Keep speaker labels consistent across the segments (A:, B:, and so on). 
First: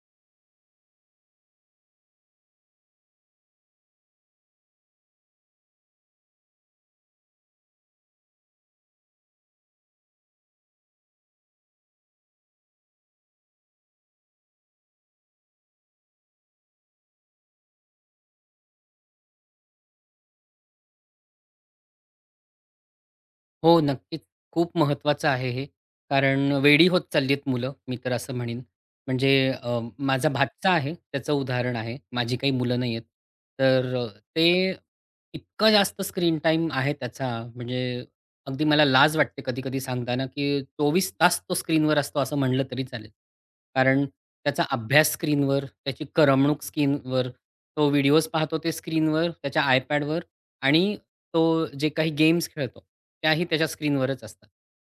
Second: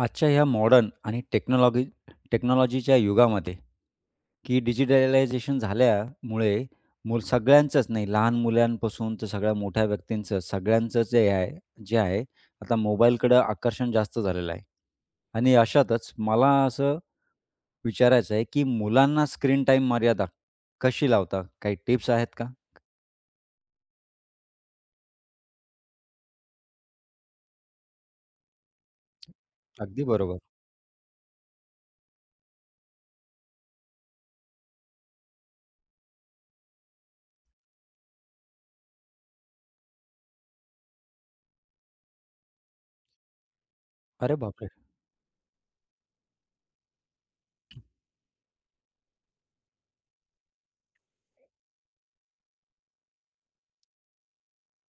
A: आजच्या ह्या मॉडर्न आणि टेक्नॉलॉगी टेक्नॉलॉजीच्या युगामध्ये, की डिजिटलायझेशन झाल्यामुळे मुलं सगळ्यांचंच नाही लहान मुलांपासून तर सगळ्या मोठ्या व्यक्तींचं सगळ्यांचं जे आहे जे आहे, आता मोबाईलकडं आकर्षण जास्त झालेलं आहे आणि अशातच मला असं विचारायचं आहे, की मुलांना स्क्रीन टाईम मर्यादा कशी लावता काही टिप्स आहेत का?
B: हो, नक्कीच. खूप महत्त्वाचं आहे हे कारण वेडी होत चाललीहेत मुलं मी तर असं म्हणीन. म्हणजे अ,
A: अगदी
B: माझा
A: बरोबर.
B: भाचा आहे त्याचं उदाहरण आहे. माझी काही मुलं नाहीहेत, तर अ, ते इतकं जास्त स्क्रीन टाईम आहे त्याचा म्हणजे अगदी मला लाज वाटते कधी-कधी सांगताना, की 24 तास तो स्क्रीनवर असतो असं म्हटलं तरी चालेल. कारण
A: अरे
B: त्याचा
A: बापरे!
B: अभ्यास स्क्रीनवर, त्याची करमणूक स्क्रीनवर, तो व्हिडिओज पाहतो ते स्क्रीनवर, त्याच्या आयपॅडवर आणि तो जे काही गेम्स खेळतो त्याही त्याच्या स्क्रीनवरच असतात.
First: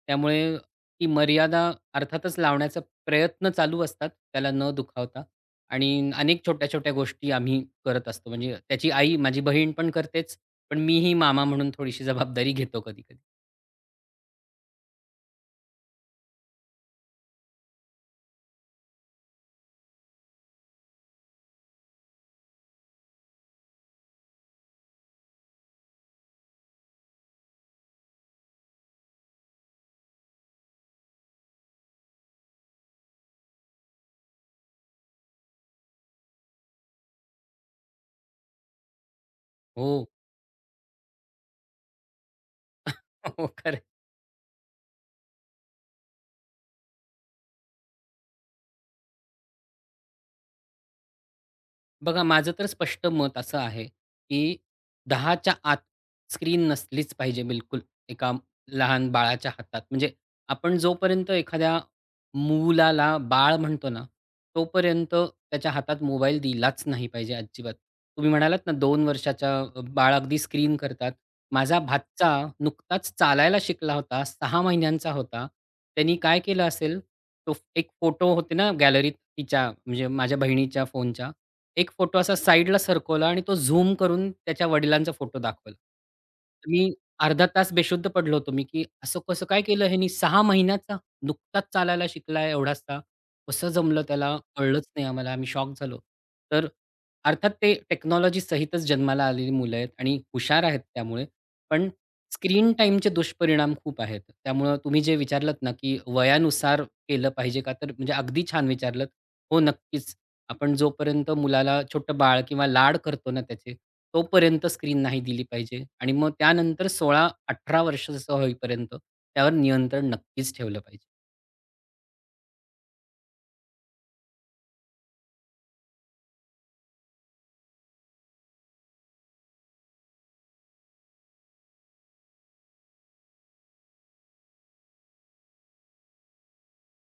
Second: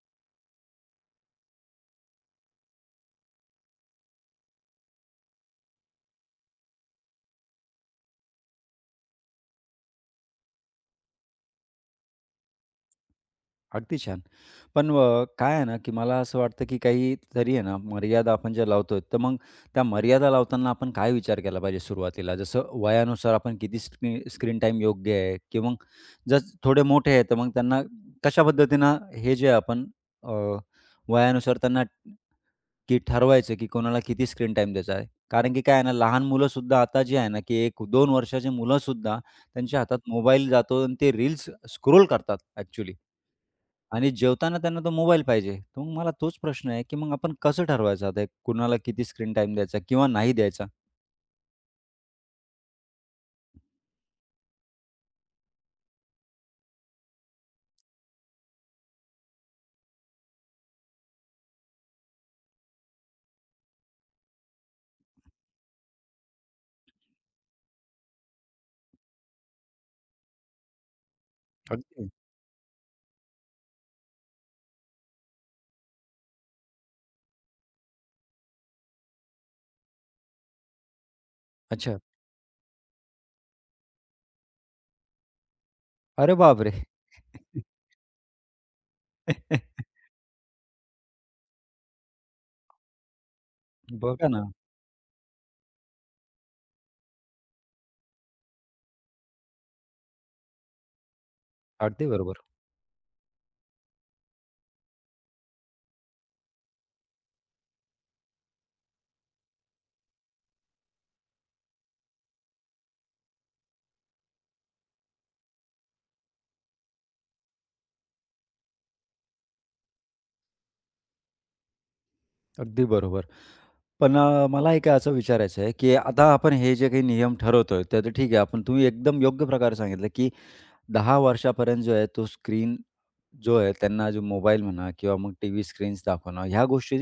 B: त्यामुळे ती मर्यादा अर्थातच लावण्याचा प्रयत्न चालू असतात त्याला न दुखावता आणि अनेक छोट्या-छोट्या गोष्टी आम्ही करत असतो. म्हणजे त्याची आई माझी बहीण पण करतेच. पण मीही मामा म्हणून थोडीशी जबाबदारी घेतो कधी-कधी.
A: अगदी छान, पण व काय आहे ना, की मला असं वाटतं, की काहीतरी आहे ना मर्यादा आपण ज्या लावतोय, तर मग त्या मर्यादा लावताना आपण काय विचार केला पाहिजे सुरुवातीला, जसं वयानुसार आपण किती स्किन स्क्रीन टाईम योग्य आहे, की मग जर थोडे मोठे आहेत, तर मग त्यांना कशा पद्धतीनं हे जे आपण अ, वयानुसार त्यांना, की ठरवायचं की कोणाला किती स्क्रीन टाईम द्यायचा आहे. कारण की काय आहे ना लहान मुलंसुद्धा आता जी आहे ना, की 1-2 वर्षाची मुलंसुद्धा त्यांच्या हातात
B: हो.
A: मोबाईल जातो आणि ते रील्स स्क्रोल करतात ॲक्चुअली.
B: हो, खरं आहे.
A: आणि जेवताना त्यांना तो मोबाईल पाहिजे. तर मग मला तोच प्रश्न आहे, की मग आपण कसं ठरवायचं ते कुणाला किती स्क्रीन टाईम द्यायचा किंवा नाही द्यायचा?
B: बघा माझं तर स्पष्ट मत असं आहे, की 10 च्या आत स्क्रीन नसलीच पाहिजे बिलकुल एका लहान बाळाच्या हातात म्हणजे आपण जोपर्यंत एखाद्या मुलाला बाळ म्हणतो ना, तोपर्यंत त्याच्या हातात मोबाईल दिलाच नाही पाहिजे अजिबात. तुम्ही म्हणालात ना, 2 वर्षाच्या बाळ अगदी स्क्रीन करतात. माझा
A: अगदी.
B: भाचा नुकताच चालायला शिकला होता, 6 महिन्यांचा होता. त्यानी काय केलं असेल तो एक फोटो होते ना गॅलरीत तिच्या म्हणजे माझ्या बहिणीच्या फोनच्या एक
A: अच्छा.
B: फोटो असा साईडला सरकवला आणि तो झूम करून त्याच्या वडिलांचा फोटो दाखवला.
A: अरे बापरे!
B: मी अर्धा तास बेशुद्ध पडलो होतो, मी की असं कसं काय केलं ह्यानी 6 महिन्याचा नुकताच चालायला शिकला एवढासा. कसं जमलं
A: बघा
B: त्याला
A: ना.
B: कळलंच नाही आम्हाला आम्ही शॉक झालो. तर अर्थात ते टेक्नॉलॉजीसहितच जन्माला आलेली मुलं आहेत आणि हुशार आहेत, त्यामुळे पण
A: अगदी बरोबर.
B: स्क्रीन टाईमचे दुष्परिणाम खूप आहेत. त्यामुळं तुम्ही जे विचारलत ना, की वयानुसार केलं पाहिजे का? तर म्हणजे अगदी छान विचारलत. हो, नक्कीच. आपण जोपर्यंत मुलाला छोटं बाळ किंवा लाड करतो ना त्याचे, तोपर्यंत स्क्रीन नाही दिली पाहिजे आणि मग त्यानंतर 16-18 वर्षाचा होईपर्यंत त्यावर नियंत्रण नक्कीच ठेवलं पाहिजे.
A: अगदी बरोबर. पण अ, मला एक असं विचारायचं आहे, की आता आपण हे जे काही नियम ठरवतोय ते तर ठीक आहे. आपण तुम्ही एकदम योग्य प्रकारे सांगितलं, की 10 वर्षापर्यंत जो आहे तो स्क्रीन जो आहे, त्यांना मोबाईल म्हणा किंवा मग टीव्ही स्क्रीन्स दाखवणं, ह्या गोष्टी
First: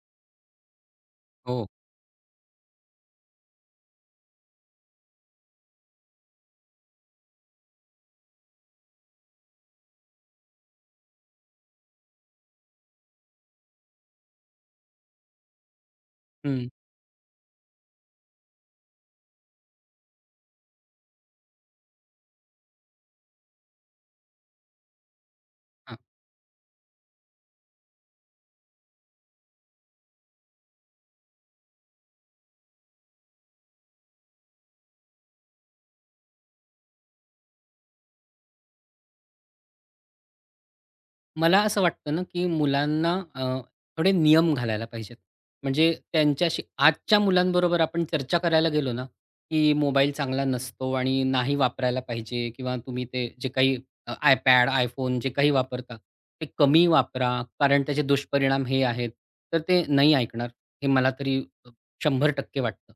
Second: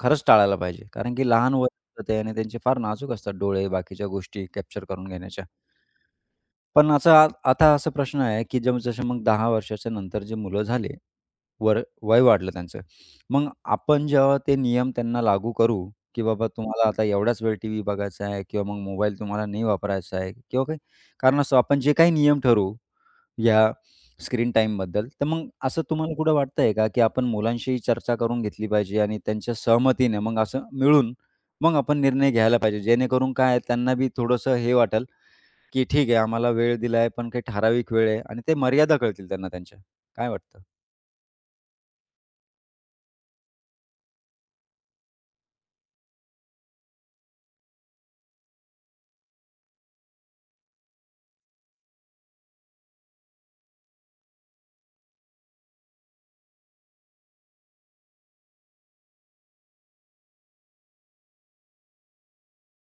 A: खरंच टाळायला पाहिजे. कारण की लहान
B: हो.
A: वय असतं आणि त्यांचे फार नाजूक असतात डोळे बाकीच्या गोष्टी कॅप्चर करून घेण्याच्या. पण असं आता असा प्रश्न आहे, की जम जसं मग 10 वर्षाच्या नंतर जे मुलं झाले वर वय वाढलं त्यांचं, मग आपण जेव्हा ते नियम त्यांना लागू करू, की बाबा
B: हं.
A: तुम्हाला आता एवढाच वेळ टीव्ही बघायचा आहे किंवा मग मोबाईल तुम्हाला नाही वापरायचा आहे. किंवा काही कारण असं आपण जे काही नियम ठरवू या स्क्रीन टाईमबद्दल. तर मग असं
B: हां.
A: तुम्हाला कुठं वाटतंय का, की आपण मुलांशीही चर्चा करून घेतली पाहिजे आणि त्यांच्या सहमतीने मग असं मिळून, मग आपण निर्णय घ्यायला पाहिजे. जेणेकरून काय आहे त्यांना बी थोडंसं हे वाटेल, की ठीक आहे आम्हाला वेळ दिलाय, पण काही ठराविक वेळ आहे आणि ते मर्यादा कळतील त्यांना. त्यांच्या काय वाटतं?
B: मला असं वाटतं ना, की मुलांना अ, थोडे नियम घालायला पाहिजेत. म्हणजे त्यांच्याशी आजच्या मुलांबरोबर आपण चर्चा करायला गेलो ना, की मोबाईल चांगला नसतो आणि नाही वापरायला पाहिजे किंवा तुम्ही ते जे काही अ, iPad, iPhone, जे काही वापरता ते कमी वापरा कारण त्याचे दुष्परिणाम हे आहेत. तर ते नाही ऐकणार, हे मला तरी अ, 100% वाटतं.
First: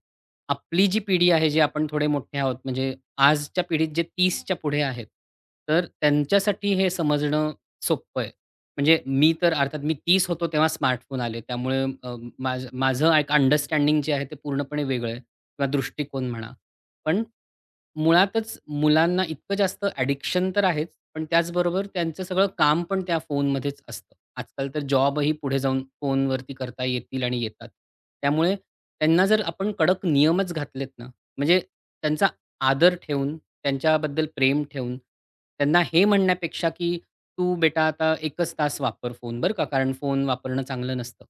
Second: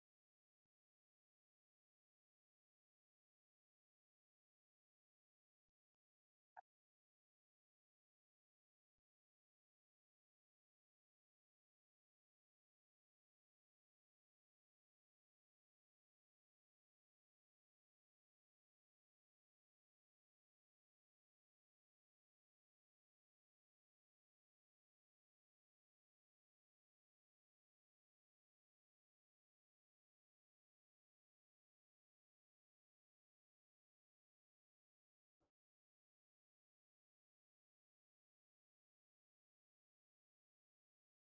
B: आपली जी पिढी आहे जी आपण थोडे मोठे आहोत म्हणजे आजच्या पिढीत जे 30 च्या पुढे आहेत तर त्यांच्यासाठी हे समजणं सोपं आहे. म्हणजे मी तर अर्थात मी 30 होतो तेव्हा स्मार्टफोन आले त्यामुळे अ, माझं माझं एक अंडरस्टँडिंग जे आहे ते पूर्णपणे वेगळं आहे किंवा दृष्टिकोन म्हणा. पण मुळातच मुलांना इतकं जास्त ॲडिक्शन तर आहेच पण त्याचबरोबर त्यांचं सगळं काम पण त्या फोनमध्येच असतं. आजकाल तर जॉबही पुढे जाऊन फोनवरती करता येतील आणि येतात. त्यामुळे त्यांना जर आपण कडक नियमच घातलेत ना म्हणजे त्यांचा आदर ठेवून त्यांच्याबद्दल प्रेम ठेवून त्यांना हे म्हणण्यापेक्षा, की तू बेटा आता 1 च तास वापर फोन बरं का? कारण फोन वापरणं चांगलं नसतं.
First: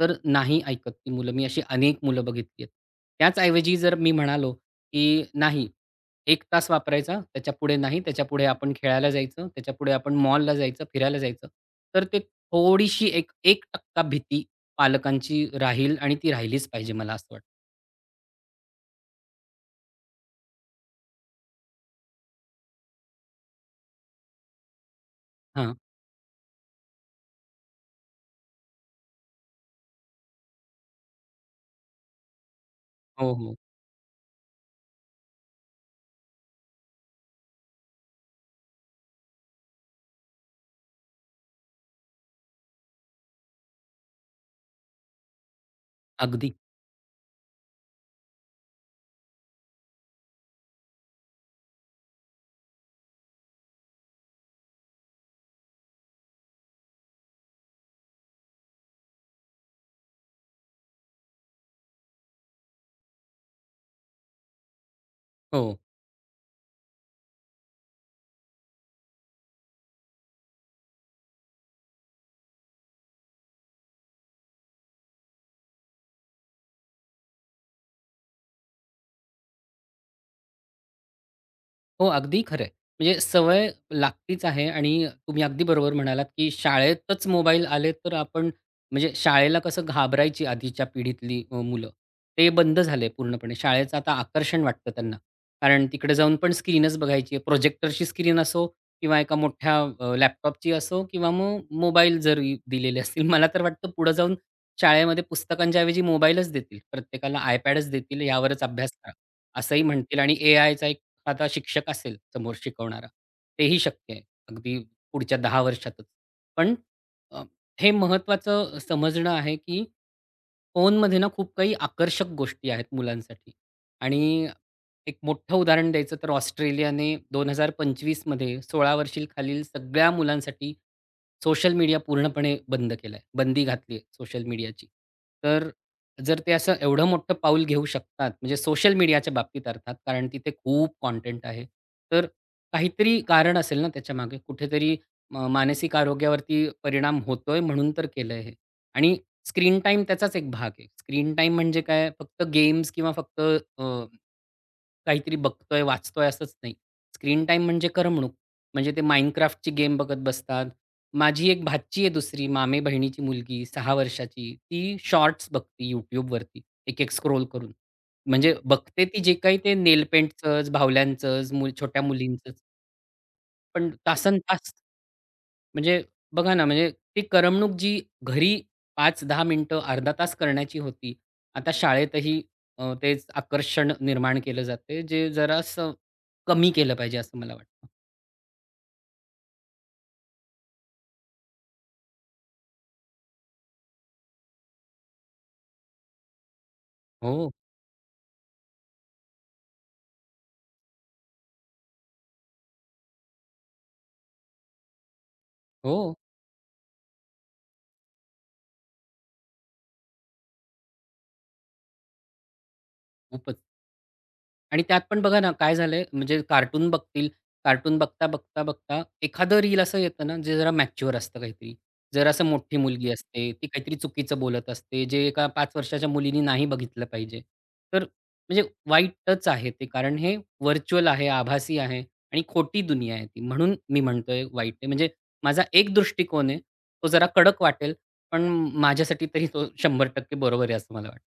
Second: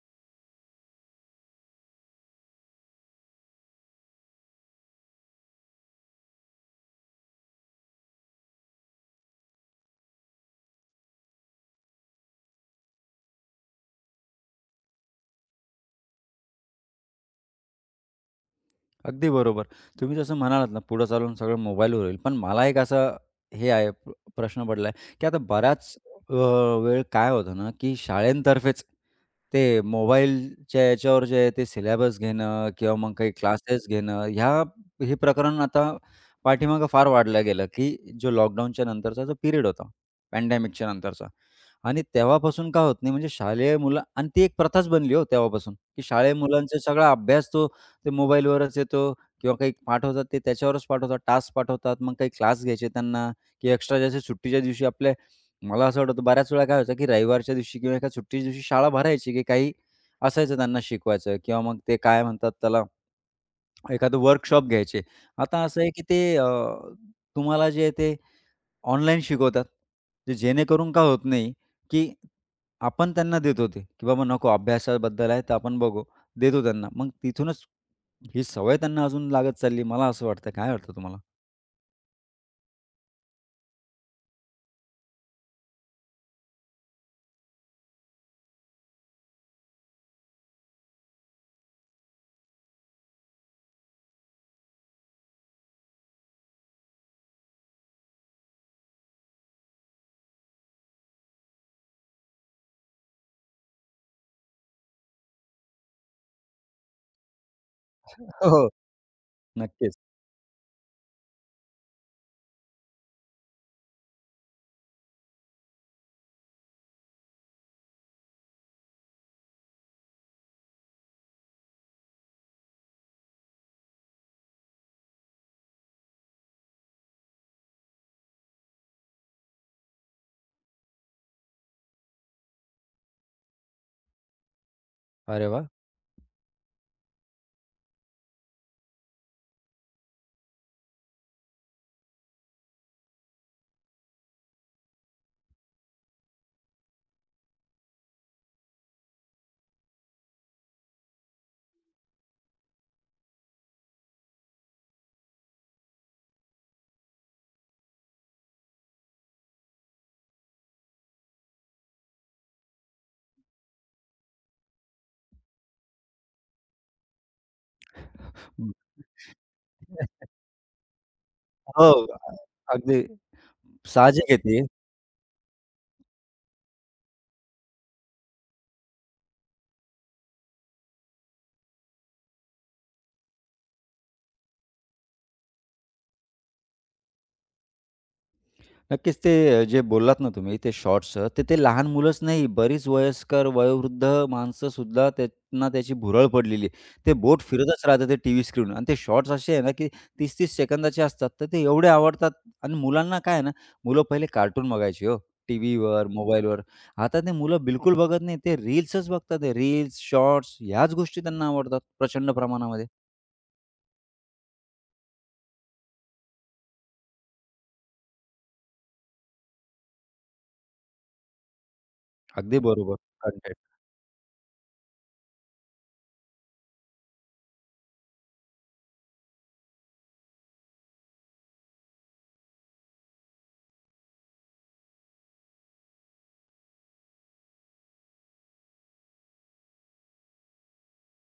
B: तर नाही ऐकतर ती मुलं. मी अशी अनेक मुलं बघितली आहेत. त्याचऐवजी जर मी म्हणालो, की नाही 1 तास वापरायचा त्याच्यापुढे नाही. त्याच्यापुढे आपण खेळायला जायचं. त्याच्यापुढे आपण मॉलला जायचं, फिरायला जायचं. तर ते थोडीशी 1-1% भीती पालकांची राहील आणि ती राहिलीच पाहिजे मला असं वाटतं.
A: अगदी बरोबर, तुम्ही जसं म्हणालात ना, पुढे चालून सगळं मोबाईलवर होईल. पण मला एक असा हे आहे प प्रश्न पडला आहे, की आता
B: हां.
A: बराच अ, वेळ काय होतं ना की शाळेतर्फेच ते मोबाईलच्या याच्यावर जे आहे, ते सिलॅबस घेणं किंवा मग काही
B: हो, हो.
A: क्लासेस घेणं, ह्या हे प्रकरण आता पाठीमागे फार वाढलं गेलं, की जो लॉकडाऊनच्या नंतरचा जो पिरियड होता, पॅन्डेमीकच्या नंतरचा आणि तेव्हापासून का होत नाही, म्हणजे शालेय मुलं आणि ती एक प्रथाच बनली हो तेव्हापासून, की शाळेय
B: अगदी.
A: मुलांचा सगळा अभ्यास तो ते मोबाईलवरच येतो किंवा काही पाठवतात, ते त्याच्यावरच पाठवतात, टास्क पाठवतात. मग काही क्लास घ्यायचे त्यांना, की एक्स्ट्रा जसे सुट्टीच्या दिवशी आपले मला असं वाटतं, बऱ्याच वेळा काय व्हायचं की रविवारच्या दिवशी किंवा एका सुट्टीच्या दिवशी शाळा भरायची, की काही असायचं त्यांना शिकवायचं किंवा मग ते काय म्हणतात त्याला, एखादं वर्कशॉप घ्यायचे. आता
B: हो.
A: असं आहे, की ते अ, तुम्हाला जे आहे ते ऑनलाईन शिकवतात. ते जेणेकरून का होत नाही, की आपण त्यांना देतो, ते की बाबा नको अभ्यासाबद्दल आहे, तर आपण बघू देतो त्यांना. मग तिथूनच ही सवय त्यांना अजून लागत चालली, मला असं वाटतंय काय वाटतं तुम्हाला?
B: हो, अगदी खरं आहे. म्हणजे सवय लागतीच आहे आणि तुम्ही अगदी बरोबर म्हणालात, की शाळेतच मोबाईल आले तर आपण म्हणजे शाळेला कसं घाबरायची आधीच्या पिढीतली अ, मुलं ते बंद झाले पूर्णपणे शाळेचं आता आकर्षण वाटतं त्यांना. कारण तिकडे जाऊन पण स्क्रीनच बघायची आहे. प्रोजेक्टरची स्क्रीन असो किंवा एका मोठ्या अ, लॅपटॉपची असो किंवा मग मोबाईल जरी दिलेले असतील. मला तर वाटतं पुढे जाऊन शाळेमध्ये पुस्तकांच्याऐवजी मोबाईलच देतील. प्रत्येकाला iPadच देतील
A: हो,
B: यावरच
A: हो,
B: अभ्यास करा. असंही
A: नक्कीच.
B: म्हणतील आणि एआयचा एखादा शिक्षक असेल समोर शिकवणारा तेही शक्य आहे. अगदी पुढच्या 10 वर्षातच. पण अ, हे महत्त्वाचं समजणं आहे, की फोनमध्ये ना खूप काही आकर्षक गोष्टी आहेत मुलांसाठी आणि एक मोठं उदाहरण द्यायचं तर ऑस्ट्रेलियाने 2025 मध्ये 16 वर्षांखालील सगळ्या मुलांसाठी सोशल मीडिया पूर्णपणे बंद केलाय. बंदी घातली आहे सोशल मीडियाची.
A: अरे वाह!
B: तर जर ते असं एवढं मोठं पाऊल घेऊ शकतात म्हणजे सोशल मीडियाच्या बाबतीत अर्थात, कारण तिथे खूप कंटेंट आहे. तर काहीतरी कारण असेल ना त्याच्यामागे, कुठेतरी म मानसिक आरोग्यावरती परिणाम होतोय म्हणून तर केलंय हे आणि स्क्रीन टाईम त्याचाच एक भाग आहे. स्क्रीन टाईम म्हणजे काय फक्त गेम्स किंवा फक्त अ, काहीतरी बघतोय, वाचतोय असंच नाही. स्क्रीन टाईम म्हणजे करमणूक म्हणजे ते माइनक्राफ्टची गेम बघत बसतात. माझी एक भाची आहे दुसरी मामेबहिणीची मुलगी 6 वर्षांची, ती शॉर्ट्स बघते YouTubeवरती एक, एक स्क्रॉल करून. म्हणजे बघते ती जे काही ते नेल पेंटचं, बाहुल्यांचंच मूल
A: हो,
B: छोट्या
A: अ
B: मुलींचंच.
A: अगदी,
B: पण
A: साहजिक आहे ते.
B: तासनतास म्हणजे बघा ना म्हणजे ती करमणूक जी घरी 5-10 मिनिटं अर्धा तास करण्याची होती. आता शाळेतही अ, तेच आकर्षण निर्माण केलं जातंय जे जरासं कमी केलं पाहिजे असं मला वाटतं.
A: नक्कीच. ते जे बोललात ना तुम्ही ते शॉट्स अ, तर ते लहान मुलंच नाही बरीच वयस्कर, वयोवृद्ध माणसंसुद्धा त्यांना त्याची भुरळ पडलेली आहे. ते बोट
B: हो.
A: फिरतच राहतात ते टीव्ही स्क्रीनवर आणि ते शॉट्स असे आहे ना की 30-30 सेकंदाचे असतात, तर ते एवढे आवडतात. आणि मुलांना काय आहे ना, मुलं पहिले कार्टून बघायची हो, टीव्हीवर
B: हो.
A: मोबाईलवर आता ते मुलं बिलकुल बघत नाहीत. ते रील्सच बघतात ते रील्स शॉर्ट्स, ह्याच गोष्टी त्यांना आवडतात प्रचंड प्रमाणामध्ये.
B: खूपच. आणि त्यात पण बघा ना, काय झालंय म्हणजे, कार्टून बघतील कार्टून बघता, बघता, बघता, एखादं रील असं येतं ना, जे जरा मॅच्युअर असतं काहीतरी. जरा असं
A: अगदी
B: मोठी
A: बरोबर,
B: मुलगी असते.
A: कंटेंट.
B: ती काहीतरी चुकीचं बोलत असते, जे एका 5 वर्षाच्या मुलीने नाही बघितलं पाहिजे. तर म्हणजे वाईटच आहे ते कारण हे व्हर्चुअल आहे, आभासी आहे आणि खोटी दुनिया आहे ती. म्हणून मी म्हणतोय, वाईट आहे. म्हणजे माझा एक दृष्टिकोन आहे, तो जरा कडक वाटेल. पण माझ्यासाठी तरी तो 100% बरोबर आहे, असं मला वाटतं.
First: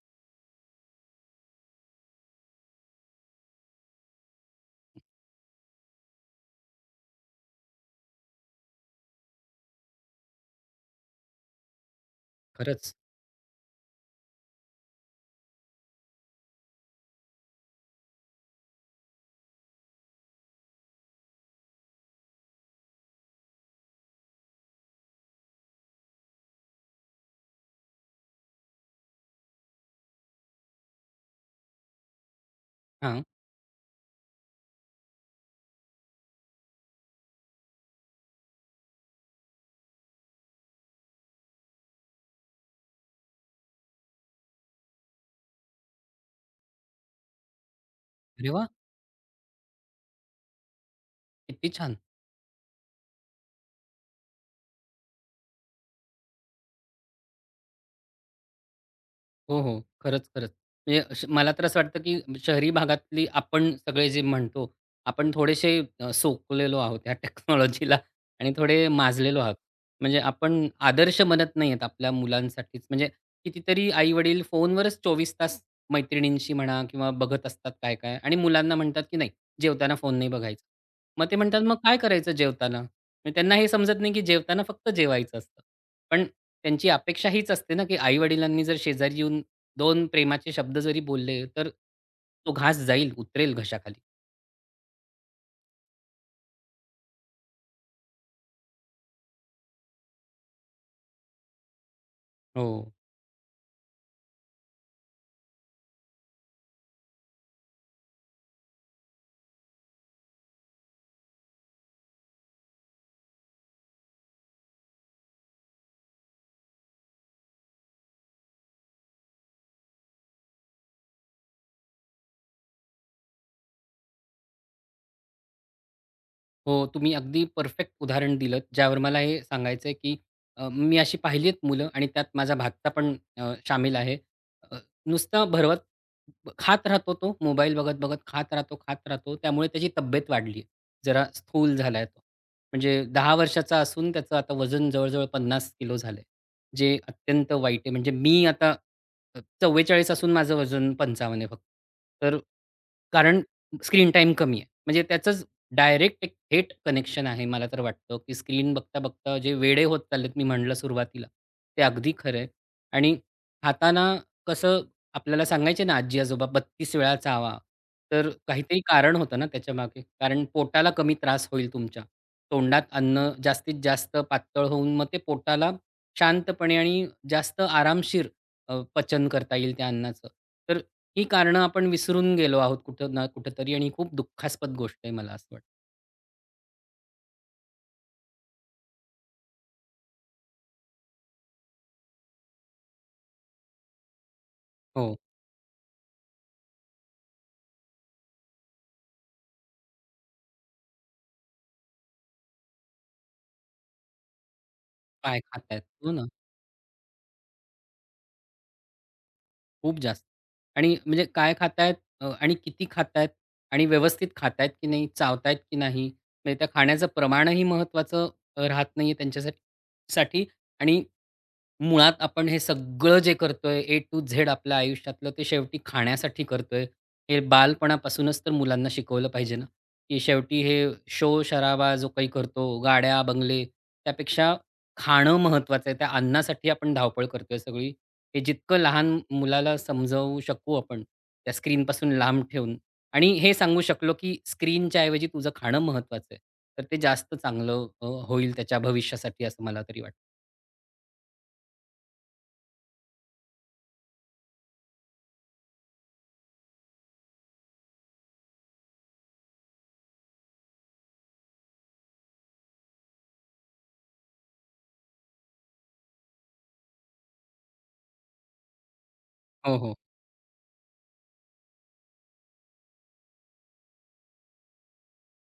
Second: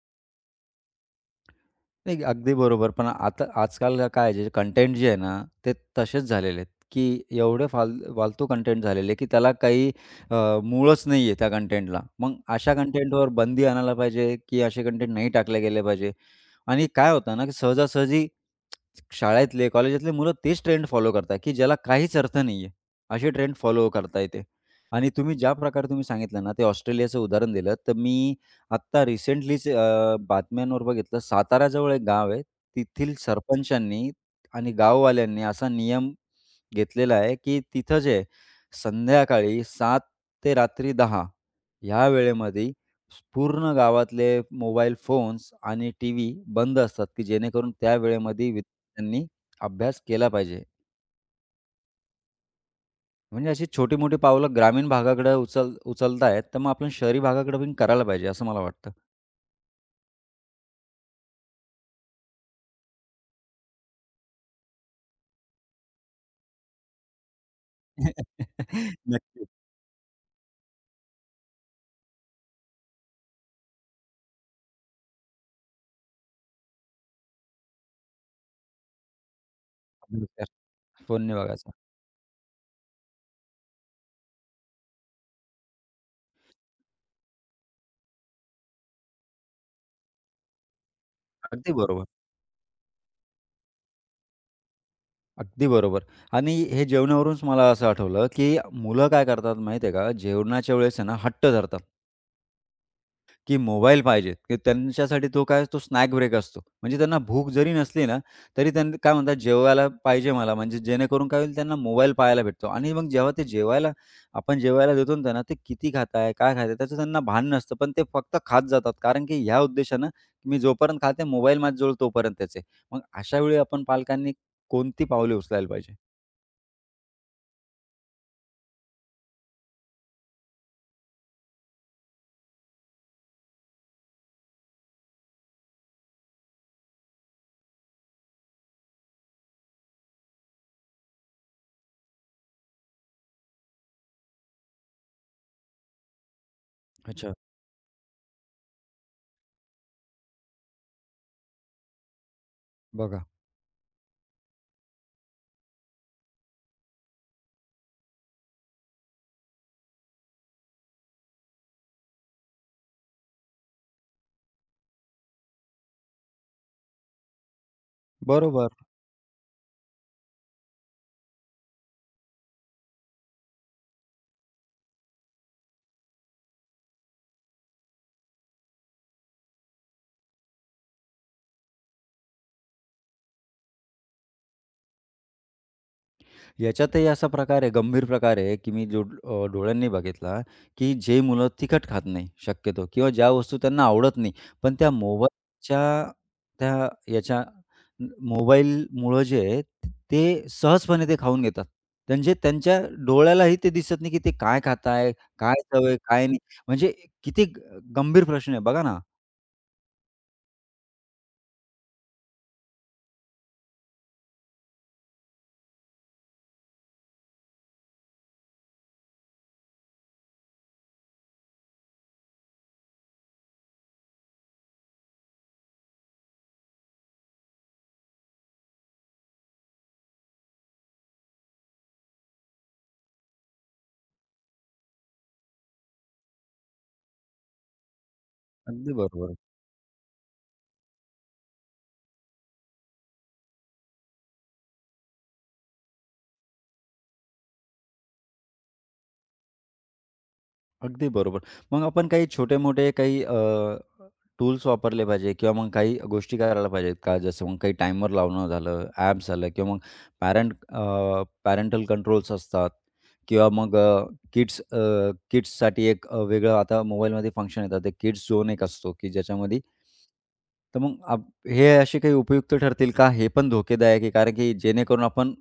A: नाही, अगदी बरोबर. पण आता आजकाल काय आहे, जे कंटेंट जे आहे ना, ते तसेच झालेले आहेत, की एवढे फाल फालतू कंटेंट झालेले आहे, की त्याला काही अ, मूळच नाहीये त्या कंटेंटला. मग अशा
B: खरंच.
A: कंटेंटवर बंदी आणायला पाहिजे, की असे कंटेंट नाही टाकले गेले पाहिजे. आणि काय होतं ना की सहजासहजी शाळेतले, कॉलेजातले मुलं तेच ट्रेंड फॉलो करतात, की ज्याला काहीच अर्थ नाहीये. अशी ट्रेंड फॉलो करताय ते. आणि तुम्ही ज्या प्रकारे तुम्ही सांगितलं ना, ते ऑस्ट्रेलियाचं उदाहरण दिलं, तर मी आत्ता रिसेंटलीच अ, बातम्यांवर बघितलं. साताऱ्याजवळ एक गाव आहे तिथील
B: हां.
A: सरपंचांनी आणि गाववाल्यांनी असा नियम घेतलेला आहे, की तिथं जे संध्याकाळी 7:00 ते रात्री 10:00 या वेळेमध्ये पूर्ण गावातले मोबाईल फोन्स आणि टी. व्ही. बंद असतात, की जेणेकरून त्या वेळेमध्ये
B: अरे वाह!
A: विद्यार्थ्यांनी अभ्यास केला पाहिजे.
B: किती छान.
A: म्हणजे अशी छोटी-मोठी पावलं ग्रामीण भागाकडे उचल उचलतायेत, तर मग आपण शहरी भागाकडे पण करायला पाहिजे, असं मला वाटतं.
B: हो, हो, खरंच, खरंच. म्हणजे अश मला तर असं वाटतं, की शहरी भागातली आपण सगळे जे म्हणतो आपण थोडेसे अ, सोकलेलो आहोत ह्या टेक्नॉलॉजीला आणि थोडे माजलेलो
A: नक्कीच.
B: आहोत. म्हणजे आपण आदर्श बनत नाही आहेत आपल्या मुलांसाठीच. म्हणजे कितीतरी आई-वडील फोनवरच 24 तास मैत्रिणींशी म्हणा किंवा बघत असतात काय-काय आणि मुलांना म्हणतात, की "नाही, जेवताना फोन नाही
A: [unintelligible]
B: बघायचा."
A: फोन
B: मग ते
A: नाही
B: म्हणतात,
A: बघायचा.
B: "मग काय करायचं जेवताना?" त्यांना हे समजत नाही, की जेवताना फक्त जेवायचं असतं. पण त्यांची अपेक्षा हीच असते ना, की आई-वडिलांनी जर शेजारी येऊन दोन प्रेमाचे शब्द जरी बोलले, तर
A: अगदी बरोबर.
B: तो घास जाईल, उतरेल घशाखाली.
A: अगदी बरोबर. आणि हे जेवण्यावरूनच मला असं आठवलं, की मुलं काय करतात, माहिती आहे का जेवणाच्या वेळेस आहे ना, हट्ट धरतात
B: हो.
A: की मोबाईल पाहिजे, की त्यांच्यासाठी तो काय, तो स्नॅक ब्रेक असतो. म्हणजे त्यांना भूक जरी नसली ना, तरी त्यांनी काय म्हणतात जेवायला पाहिजे मला म्हणजे जेणेकरून काय होईल, त्यांना मोबाईल पाहायला भेटतो आणि मग जेव्हा ते जेवायला आपण जेवायला देतो ना, त्यांना ते किती खाताय? काय खाताय आहे? त्याचं त्यांना भान नसतं. पण ते फक्त खात जातात कारण, की ह्या उद्देशानं मी जोपर्यंत खात आहे मोबाईल माझ्याजवळ तोपर्यंतच आहे. मग अशावेळी आपण पालकांनी कोणती पावले उचलायला पाहिजे?
B: हो, तुम्ही अगदी परफेक्ट उदाहरण दिलतं, ज्यावर मला हे सांगायचंय, की अ, मी अशी पहिली आहेत मुलं आणि त्यात माझा भाचा पण अ, शामिल आहे. अ, नुसतं भरवत खात राहतो तो, मोबाईल बघत-बघत खात राहतो, खात राहतो. त्यामुळे त्याची तब्येत वाढलीय. जरा स्थूल झालाय तो. म्हणजे 10 वर्षाचा असून त्याचं आता वजन जवळ-जवळ 50 किलो झालंय, जे
A: अच्छा.
B: अत्यंत वाईट आहे. म्हणजे मी आता अ, 44 असून माझं वजन 55 आहे फक्त. तर
A: बघा.
B: कारण स्क्रीन टाईम कमी आहे. म्हणजे त्याचंच डायरेक्ट, एक थेट कनेक्शन आहे. मला तर वाटतं, की स्क्रीन बघता-बघता जे वेडे होत चाललेत, मी म्हटलं सुरुवातीला ते अगदी खरं आहे. आणि खाताना कसं, आपल्याला सांगायचे ना, आजी-आजोबा 32 वेळा चावा, तर
A: बरोबर.
B: काहीतरी कारण होतं ना त्याच्यामागे. कारण पोटाला कमी त्रास होईल तुमच्या, तोंडात अन्न जास्तीत जास्त पातळ होऊन मग ते पोटाला शांतपणे आणि जास्त आरामशीर अ, पचन करता येईल त्या अन्नाचं. तर ही कारणं आपण विसरून गेलो आहोत, कुठं ना कुठेतरी आणि ही खूप दुःखास्पद गोष्ट आहे, मला असं वाटतं.
A: याच्यातही असा प्रकार आहे गंभीर प्रकार आहे, की मी जो अ, डोळ्यांनी बघितला, की जे मुलं तिखट खात नाही शक्यतो किंवा ज्या वस्तू त्यांना आवडत नाही, पण त्या
B: हो.
A: मोबाईलच्या त्या याच्या मोबाईलमुळं जे आहे, ते सहजपणे ते खाऊन घेतात. त्यांचे त्यांच्या डोळ्यालाही ते दिसत नाही, की ते काय खाताय,
B: काय
A: काय
B: खात आहेत.
A: हवंय,
B: हो
A: काय
B: ना.
A: नाही. म्हणजे किती गंभीर प्रश्न आहे, बघा ना.
B: खूप जास्त आणि म्हणजे काय खातायेत अ, आणि किती खातायेत आणि व्यवस्थित खातायत की नाही? चावतायत की नाही? म्हणजे त्या खाण्याचं प्रमाणही महत्वाचं अ, राहत नाहीये त्यांच्यासाठ साठी. आणि मुळात आपण हे सगळं जे करतोय, ए टु झेड आपल्या आयुष्यातलं ते शेवटी खाण्यासाठी करतोय. हे बालपणापासूनच तर मुलांना शिकवलं पाहिजे ना, की शेवटी हे शोर-शराबा, जो काही करतो गाड्या, बंगले, त्यापेक्षा खाणं महत्वाचं आहे त्या अन्नासाठी आपण धावपळ करतोय सगळी. हे जितकं
A: अगदी
B: लहान
A: बरोबर आहे.
B: मुलाला समजावू शकू आपण, त्या स्क्रीनपासून लांब ठेवून आणि हे सांगू शकलो, की "स्क्रीनच्या ऐवजी तुझं खाणं महत्त्वाचं आहे," तर ते जास्त चांगलं अ, होईल त्याच्या भविष्यासाठी असं मला तरी वाटतं.
A: अगदी बरोबर. मग आपण काही छोटे-मोठे काही अ, टूल्स वापरले पाहिजे किंवा मग काही गोष्टी करायला पाहिजेत का? जसं मग काही टाईमर लावणं झालं, ॲप्स झालं किंवा मग पॅरेंट अ, पॅरेंटल कंट्रोल्स असतात किंवा मग अ, किड्स अ, किड्साठी एक अ, वेगळं आता मोबाईलमध्ये फंक्शन येतात, ते किड्स झोन एक असतो की ज्याच्यामध्ये
B: हो, हो.
A: तर मग अ, हे असे काही उपयुक्त ठरतील का? हे पण धोकेदायक आहे, कारण की जेणेकरून आपण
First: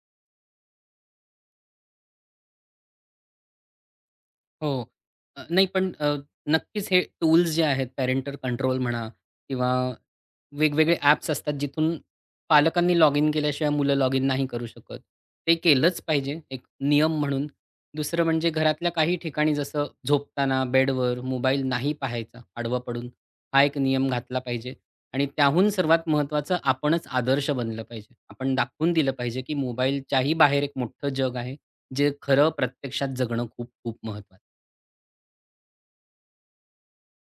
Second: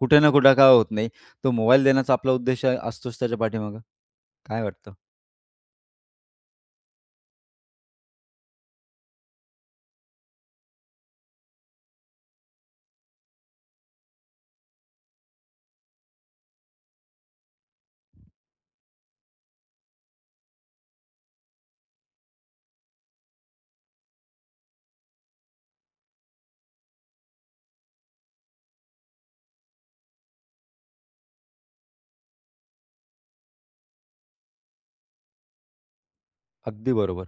A: कुठे ना कुठे काय होत नाही तो मोबाईल देण्याचा आपला उद्देश असतोच त्याच्या पाठीमागे काय
B: हो,
A: वाटतं?
B: अ, नाही पण अ, नक्कीच हे टूल्स जे आहेत, पॅरेंटल कंट्रोल म्हणा किंवा वेगवेगळे ॲप्स असतात जिथून पालकांनी लॉगिन केल्याशिवाय मुलं लॉगिन नाही करू शकत ते केलंच पाहिजे, एक नियम म्हणून. दुसरं म्हणजे घरातल्या काही ठिकाणी जसं झोपताना बेडवर मोबाईल नाही पाहायचा, आडवं पडून, हा एक नियम घातला पाहिजे. आणि त्याहून सर्वात महत्त्वाचं आपणच आदर्श बनलं पाहिजे. आपण दाखवून दिलं पाहिजे, की मोबाईलच्याही बाहेर एक मोठं जग आहे, जे खरं प्रत्यक्षात जगणं खूप-खूप महत्वाचं
A: अगदी बरोबर.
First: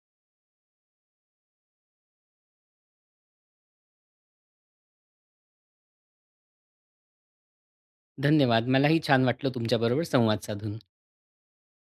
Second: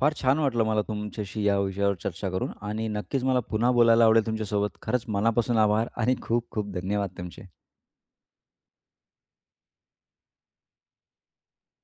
A: फार छान वाटलं मला तुमच्याशी या विषयावर चर्चा करून आणि नक्कीच मला पुन्हा बोलायला आवडेल तुमच्यासोबत. खरंच मनापासून आभार आणि खूप खूप धन्यवाद तुमचे.
B: धन्यवाद. मलाही छान वाटलं तुमच्याबरोबर संवाद साधून.